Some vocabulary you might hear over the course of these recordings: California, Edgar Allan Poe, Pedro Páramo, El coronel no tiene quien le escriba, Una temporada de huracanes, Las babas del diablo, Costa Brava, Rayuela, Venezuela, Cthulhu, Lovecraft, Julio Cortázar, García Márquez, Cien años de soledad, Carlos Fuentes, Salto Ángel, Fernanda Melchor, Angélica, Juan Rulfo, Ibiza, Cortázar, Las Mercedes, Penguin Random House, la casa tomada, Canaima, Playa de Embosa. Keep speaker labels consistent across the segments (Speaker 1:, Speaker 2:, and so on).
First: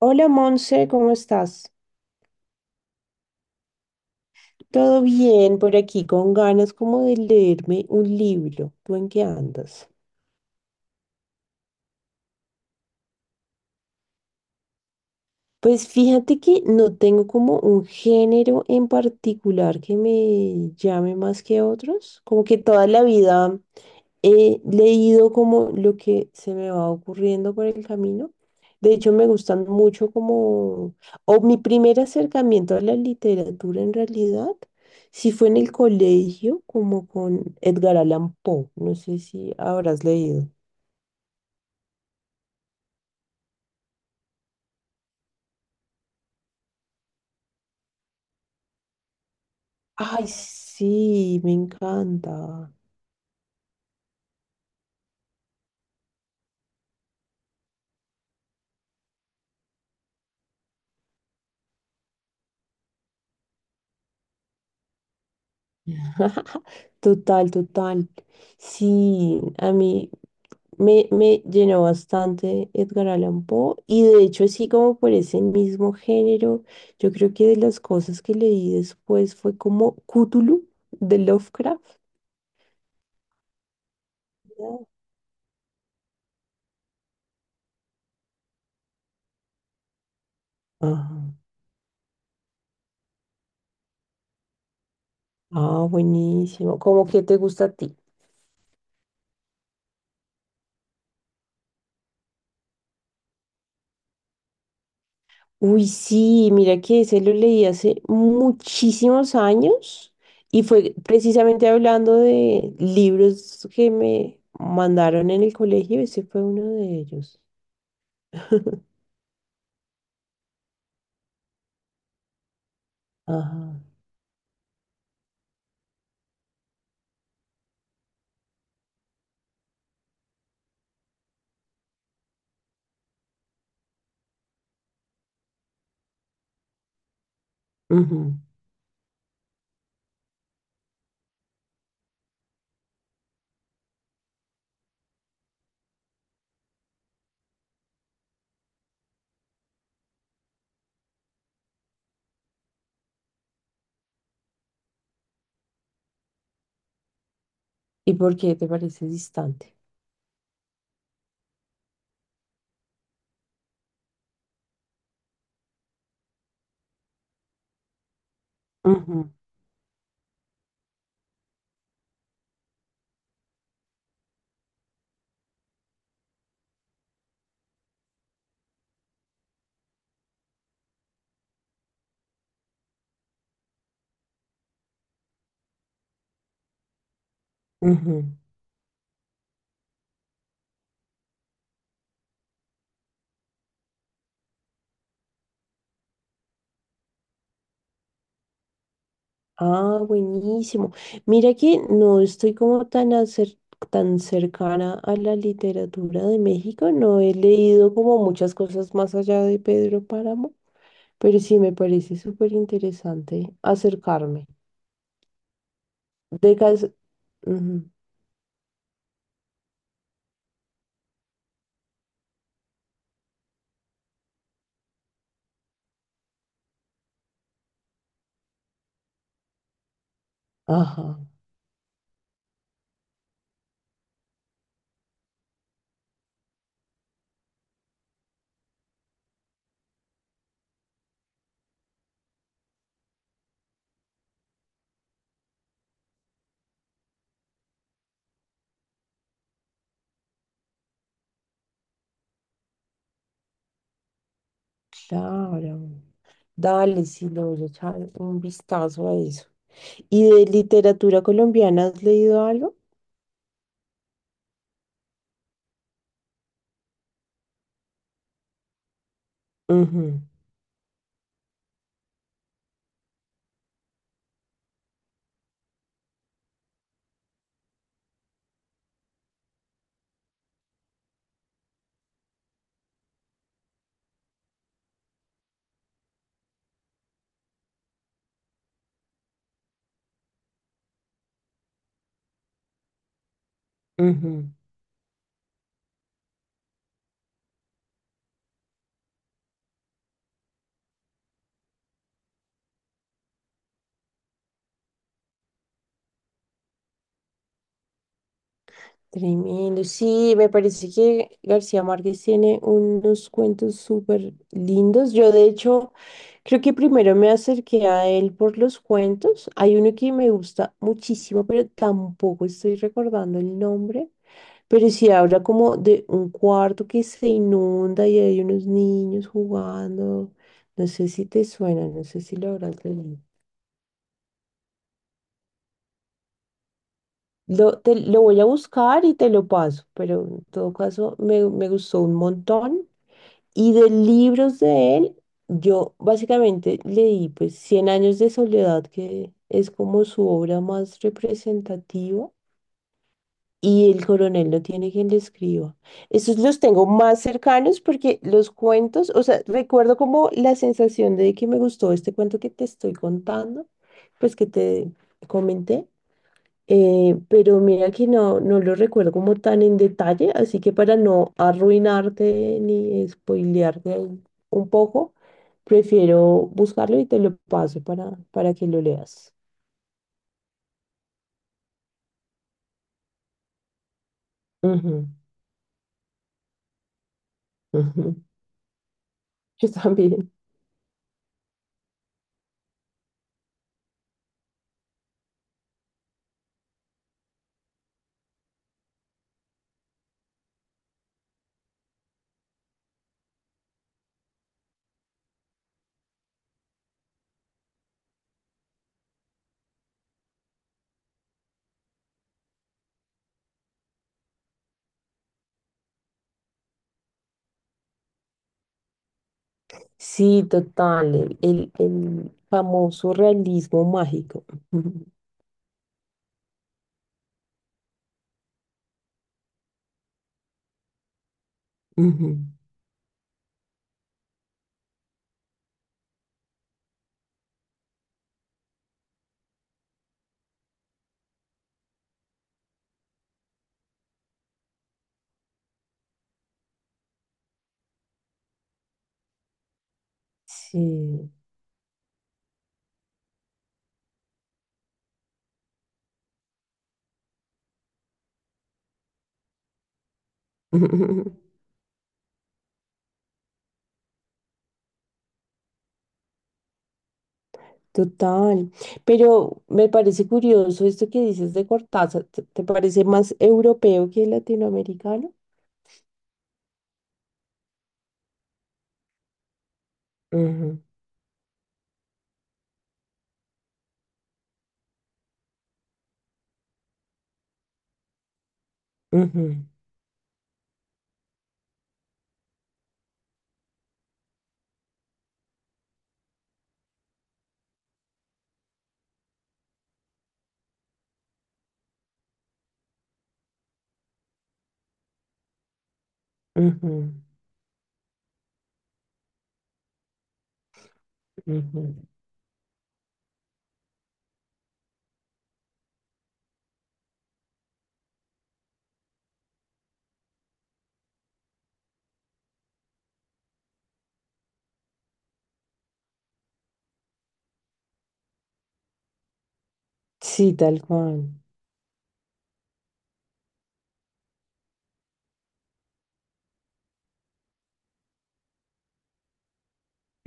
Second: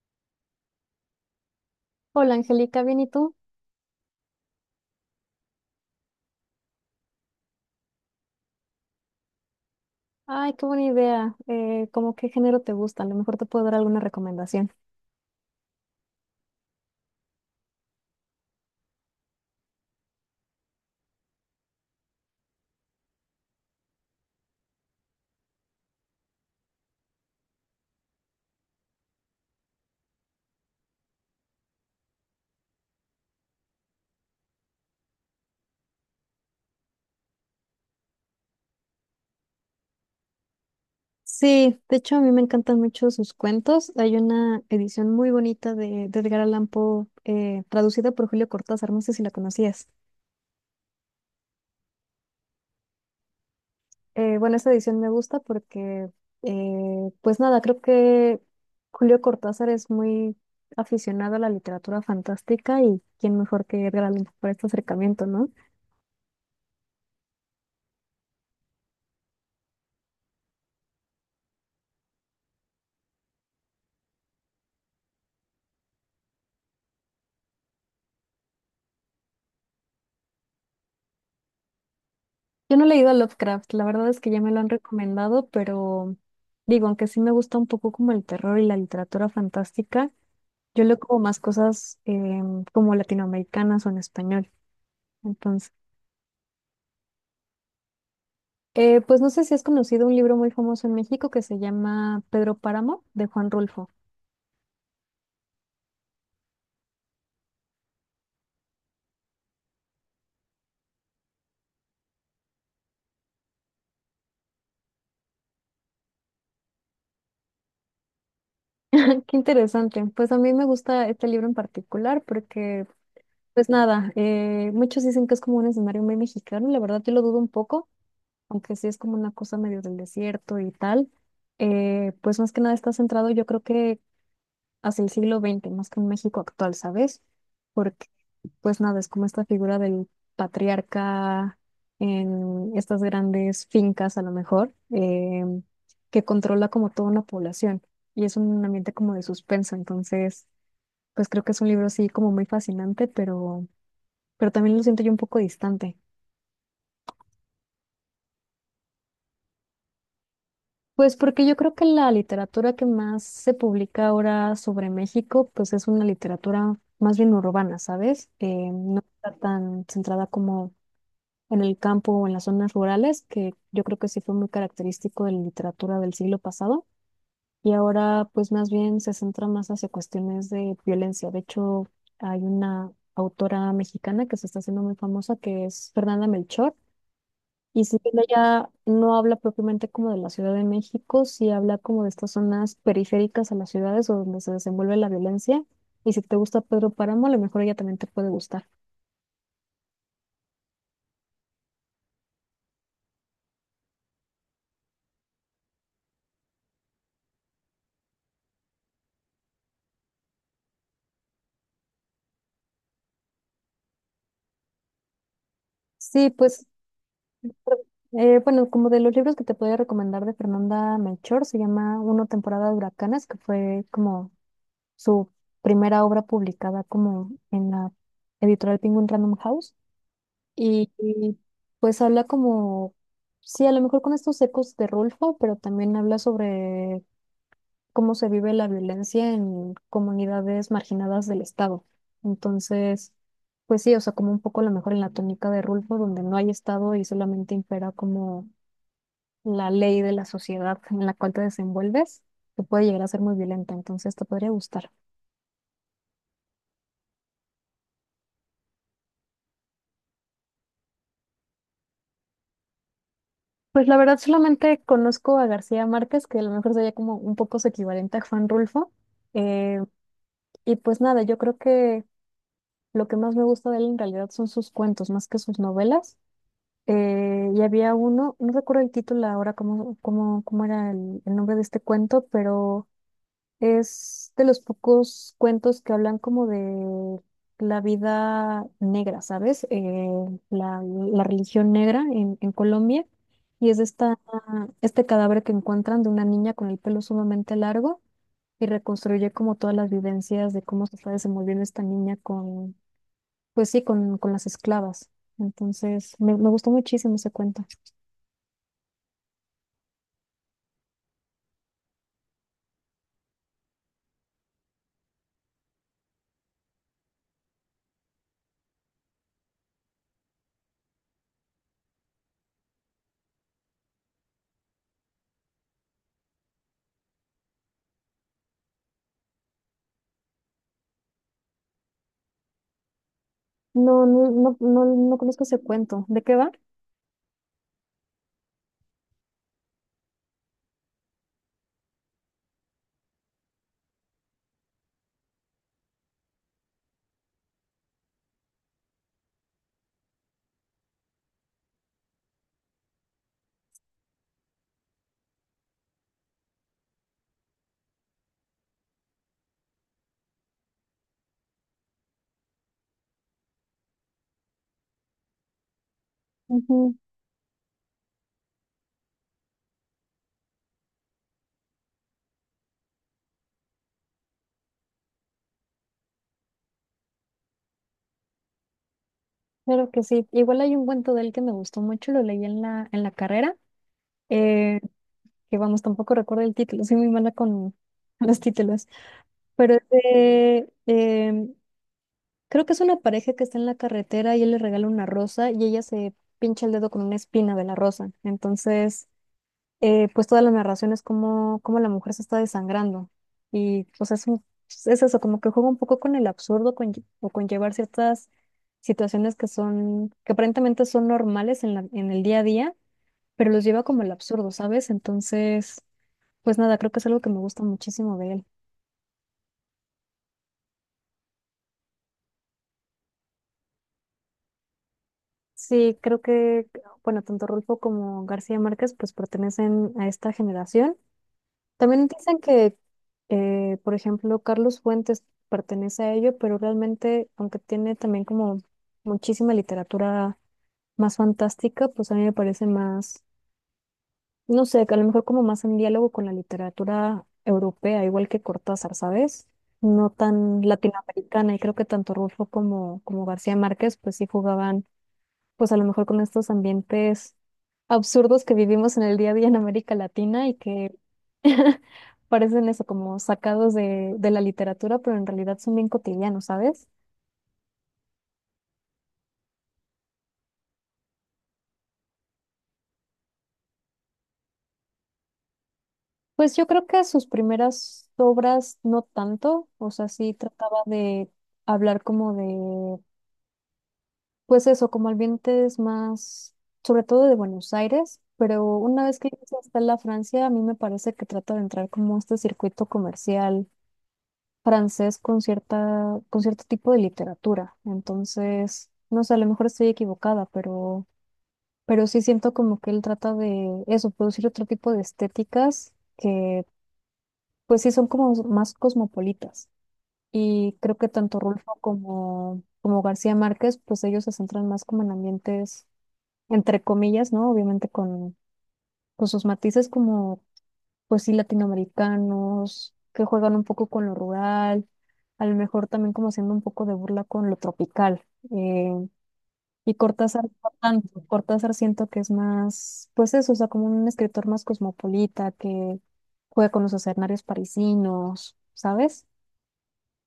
Speaker 1: Hola Monse, ¿cómo estás?
Speaker 2: Hola Angélica, ¿bien y tú?
Speaker 1: Todo bien por aquí, con ganas como de leerme un libro. ¿Tú en qué andas?
Speaker 2: Ay, qué buena idea. ¿Cómo qué género te gusta? A lo mejor te puedo dar alguna recomendación.
Speaker 1: Pues fíjate que no tengo como un género en particular que me llame más que otros. Como que toda la vida he leído como lo que se me va ocurriendo por el camino. De hecho, me gustan mucho como, o mi primer acercamiento a la literatura en realidad, sí fue en el colegio, como con Edgar Allan Poe. No sé si habrás leído.
Speaker 2: Sí, de hecho a mí me encantan mucho sus cuentos. Hay una edición muy bonita de Edgar Allan Poe, traducida por Julio Cortázar, no sé si la conocías.
Speaker 1: Ay, sí, me encanta.
Speaker 2: Bueno, esa edición me gusta porque pues nada, creo que Julio Cortázar es muy aficionado a la literatura fantástica y quién mejor que Edgar Allan Poe para este acercamiento, ¿no?
Speaker 1: Total, total. Sí, a mí me llenó bastante Edgar Allan Poe y de hecho así como por ese mismo género, yo creo que de las cosas que leí después fue como Cthulhu de Lovecraft.
Speaker 2: Yo no he leído a Lovecraft, la verdad es que ya me lo han recomendado, pero digo, aunque sí me gusta un poco como el terror y la literatura fantástica, yo leo como
Speaker 1: Ah,
Speaker 2: más cosas como latinoamericanas o en español. Entonces,
Speaker 1: ah, buenísimo. ¿Cómo que te gusta a ti?
Speaker 2: pues no sé si has conocido un libro muy famoso en México que se llama Pedro Páramo de Juan Rulfo.
Speaker 1: Uy, sí, mira que ese lo leí hace muchísimos años y fue precisamente hablando de libros que me mandaron en el colegio, ese fue uno de ellos.
Speaker 2: Qué interesante, pues a mí me gusta este libro en particular porque pues
Speaker 1: Ajá.
Speaker 2: nada, muchos dicen que es como un escenario muy mexicano, la verdad yo lo dudo un poco. Aunque sí es como una cosa medio del desierto y tal, pues más que nada está centrado yo creo que hacia el siglo XX, más que en México actual, ¿sabes? Porque
Speaker 1: Ujú.
Speaker 2: pues nada, es como esta figura del patriarca en estas grandes fincas a lo mejor, que controla como toda una población y es un ambiente como de suspenso, entonces pues creo que es un libro así como muy fascinante, pero también lo siento yo un poco distante.
Speaker 1: ¿Y por qué te parece distante?
Speaker 2: Pues porque yo creo que la literatura que más se publica ahora sobre México, pues es una literatura más bien urbana, ¿sabes? No
Speaker 1: Ujú.
Speaker 2: está tan centrada como en el campo o en las zonas rurales, que yo creo que sí fue muy característico de la literatura del siglo pasado. Y ahora, pues más bien se centra más hacia cuestiones de violencia. De hecho, hay una autora mexicana que se está haciendo muy famosa, que es Fernanda Melchor y si bien
Speaker 1: Ujú.
Speaker 2: ella no habla propiamente como de la Ciudad de México, sí habla como de estas zonas periféricas a las ciudades o donde se desenvuelve la violencia. Y si te gusta Pedro Páramo, a lo mejor ella también te puede gustar.
Speaker 1: Ah, buenísimo. Mira que no estoy como tan, tan cercana a la literatura de México, no he leído como muchas cosas más allá de Pedro Páramo, pero sí me parece súper interesante acercarme.
Speaker 2: Sí,
Speaker 1: De
Speaker 2: pues,
Speaker 1: cas- Ujú.
Speaker 2: bueno, como de los libros que te podía recomendar de Fernanda Melchor, se llama Una temporada de huracanes, que fue como su primera obra publicada como en la editorial Penguin Random House. Y,
Speaker 1: Ajá,
Speaker 2: y, pues habla como, sí, a lo mejor con estos ecos de Rulfo, pero también habla sobre cómo se vive la violencia en comunidades marginadas del Estado. Entonces, pues sí, o sea, como un poco a lo mejor en la tónica de Rulfo, donde no hay Estado y solamente impera como la ley de la sociedad en la cual te desenvuelves, que puede llegar a ser muy violenta, entonces te podría gustar.
Speaker 1: claro. Dale, sí, le voy a echar un vistazo a eso. ¿Y de literatura colombiana has leído algo?
Speaker 2: Pues la verdad solamente conozco a García Márquez, que a lo mejor sería como un poco su equivalente a Juan Rulfo. eh,
Speaker 1: Ujú,
Speaker 2: Y pues nada, yo creo que lo que más me gusta de él en realidad son sus cuentos, más que sus novelas. Y había uno, no recuerdo el título ahora, cómo era el nombre de este cuento, pero es de los pocos cuentos que hablan como de la vida negra, ¿sabes? La religión negra en Colombia. Y es esta,
Speaker 1: ujú.
Speaker 2: este cadáver que encuentran de una niña con el pelo sumamente largo y reconstruye como todas las vivencias de cómo se está desenvolviendo esta niña con, pues sí, con las esclavas. Entonces, me gustó muchísimo ese cuento.
Speaker 1: Tremendo. Sí, me parece que García Márquez tiene unos cuentos súper lindos. Yo, de hecho, creo que primero me acerqué a él por los cuentos. Hay uno que me gusta muchísimo, pero tampoco estoy recordando el nombre. Pero sí habla como de un cuarto que se inunda y hay unos niños jugando. No sé si te suena, no sé si lo habrás leído.
Speaker 2: No, no conozco ese cuento. ¿De qué va?
Speaker 1: Lo voy a buscar y te lo paso, pero en todo caso me gustó un montón. Y de libros de él, yo básicamente leí pues Cien años de soledad, que es como su obra más representativa, y El coronel no tiene quien le escriba. Esos los tengo más cercanos porque los cuentos, o sea, recuerdo como la sensación de que me gustó este cuento que te estoy contando, pues que te comenté.
Speaker 2: Ujú.
Speaker 1: Pero mira que no lo recuerdo como tan en detalle, así que para no arruinarte ni spoilearte ahí un poco, prefiero buscarlo y te lo paso para que lo leas.
Speaker 2: Claro que sí. Igual hay un cuento de él que me gustó mucho, lo leí en la carrera, eh,
Speaker 1: Ujú,
Speaker 2: que vamos, tampoco recuerdo el título, soy muy mala con
Speaker 1: ujú.
Speaker 2: los títulos,
Speaker 1: Yo
Speaker 2: pero es
Speaker 1: también.
Speaker 2: creo que es una pareja que está en la carretera y él le regala una rosa y ella se pincha el dedo con una espina de la rosa. Entonces, pues toda la narración es como, como la mujer se está desangrando. Y pues es eso, como que juega un poco con el absurdo con, o con llevar ciertas situaciones que son, que aparentemente son normales en el día a día, pero los lleva como el absurdo, ¿sabes? Entonces, pues nada, creo que es algo que me gusta muchísimo de él.
Speaker 1: Sí, total, el famoso realismo mágico. Ujú,
Speaker 2: Sí, creo que, bueno, tanto Rulfo como García Márquez pues pertenecen a esta generación. También
Speaker 1: ujú.
Speaker 2: dicen que, por ejemplo, Carlos Fuentes pertenece a ello, pero realmente, aunque tiene también como muchísima literatura más fantástica, pues a mí me parece más, no sé, que a lo mejor como más en diálogo con la literatura europea, igual que Cortázar, ¿sabes? No tan
Speaker 1: Sí.
Speaker 2: latinoamericana, y creo que tanto Rulfo como García Márquez pues sí jugaban pues a lo mejor con estos ambientes absurdos que vivimos en el día a día en América Latina y que parecen eso como sacados de la literatura, pero en realidad son bien cotidianos, ¿sabes?
Speaker 1: Total, pero me parece curioso esto que dices de Cortázar, te parece más europeo que latinoamericano?
Speaker 2: Pues yo creo que sus primeras obras no tanto, o sea, sí trataba
Speaker 1: Ujú,
Speaker 2: de hablar como de, pues eso, como ambientes más, sobre todo de Buenos Aires, pero una vez que llegas
Speaker 1: ujú,
Speaker 2: hasta la Francia, a mí me parece que trata de entrar como a este circuito comercial francés con cierta, con cierto tipo de literatura. Entonces, no sé, a lo mejor estoy equivocada, pero sí siento como que él trata de eso, producir otro tipo de estéticas que
Speaker 1: ujú,
Speaker 2: pues sí son como más cosmopolitas. Y creo que tanto Rulfo
Speaker 1: ujú.
Speaker 2: como García Márquez, pues ellos se centran más como en ambientes, entre comillas, ¿no? Obviamente con sus matices como pues sí, latinoamericanos, que juegan un poco con lo rural, a lo mejor también como haciendo un poco de burla con lo tropical. eh, y Cortázar,
Speaker 1: Sí, tal cual.
Speaker 2: Cortázar siento que es más, pues eso, o sea, como un escritor más cosmopolita que juega con los escenarios parisinos, ¿sabes?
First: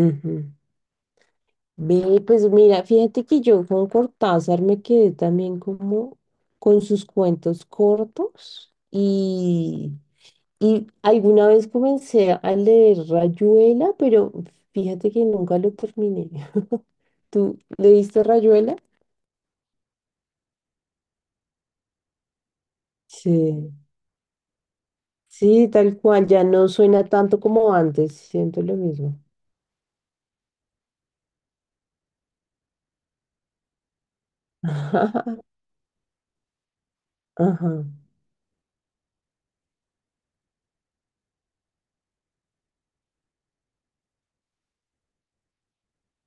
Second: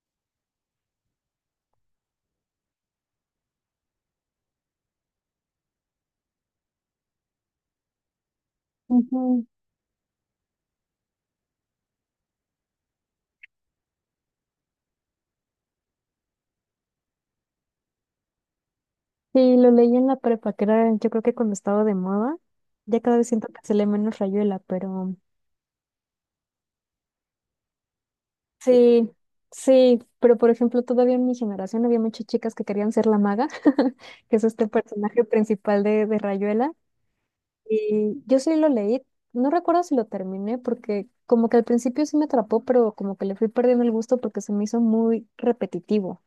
Speaker 1: Ujú. Ve, pues mira, fíjate que yo con Cortázar me quedé también como con sus cuentos cortos
Speaker 2: Ujú.
Speaker 1: y alguna vez comencé a leer Rayuela, pero fíjate que nunca lo terminé. ¿Tú leíste Rayuela?
Speaker 2: Sí, lo leí en la prepa, que era yo creo que cuando estaba de moda, ya cada vez siento que se
Speaker 1: Sí,
Speaker 2: lee menos Rayuela, pero
Speaker 1: sí, tal cual, ya no suena tanto como antes, siento lo
Speaker 2: sí,
Speaker 1: mismo.
Speaker 2: sí, pero por ejemplo, todavía en mi generación había muchas chicas que querían ser la maga, que es este personaje principal de Rayuela.
Speaker 1: Ajá,
Speaker 2: Y yo sí lo leí, no recuerdo si lo terminé, porque como que al principio sí me atrapó, pero como que le fui perdiendo el gusto porque se me hizo muy repetitivo.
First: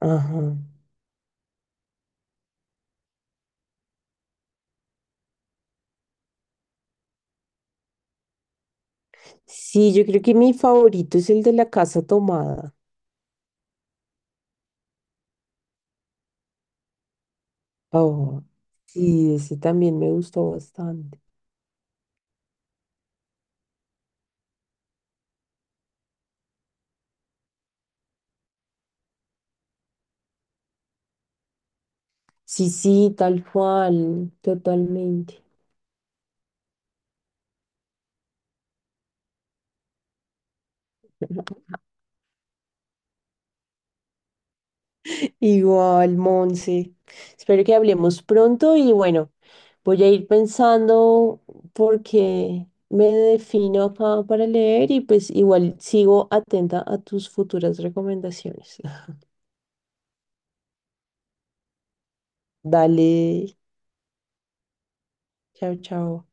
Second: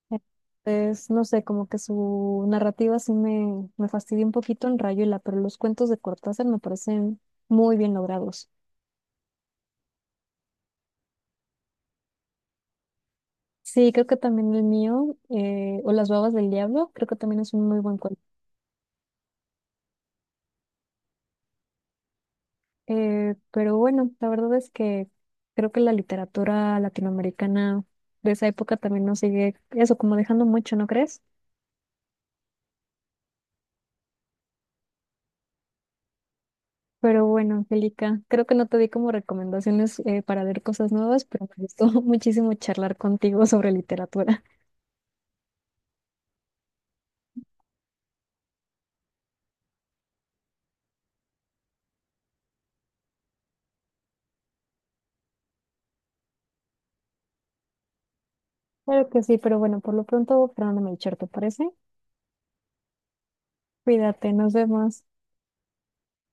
Speaker 1: ajá.
Speaker 2: Entonces, no sé, como que su narrativa sí me fastidió un poquito en Rayuela, pero los cuentos de Cortázar me parecen muy bien logrados.
Speaker 1: Sí, yo creo que mi favorito es el de la casa tomada.
Speaker 2: Sí, creo que también el mío, o Las babas del diablo, creo que también es un muy buen cuento.
Speaker 1: Oh, sí, ese también me gustó bastante.
Speaker 2: Pero bueno, la verdad es que creo que la literatura latinoamericana de esa época también nos sigue eso, como dejando mucho, ¿no crees?
Speaker 1: Sí, sí, tal cual, totalmente.
Speaker 2: Pero bueno, Angélica, creo que no te di como recomendaciones para leer cosas nuevas, pero me gustó muchísimo charlar contigo sobre literatura.
Speaker 1: Igual, Monse. Espero que hablemos pronto y bueno, voy a ir pensando porque me defino acá para leer y pues igual sigo atenta a tus futuras recomendaciones.
Speaker 2: Claro que sí, pero bueno, por lo pronto, Fernanda Melchor, ¿te parece?
Speaker 1: Dale,
Speaker 2: Cuídate, nos vemos.
Speaker 1: chao, chao.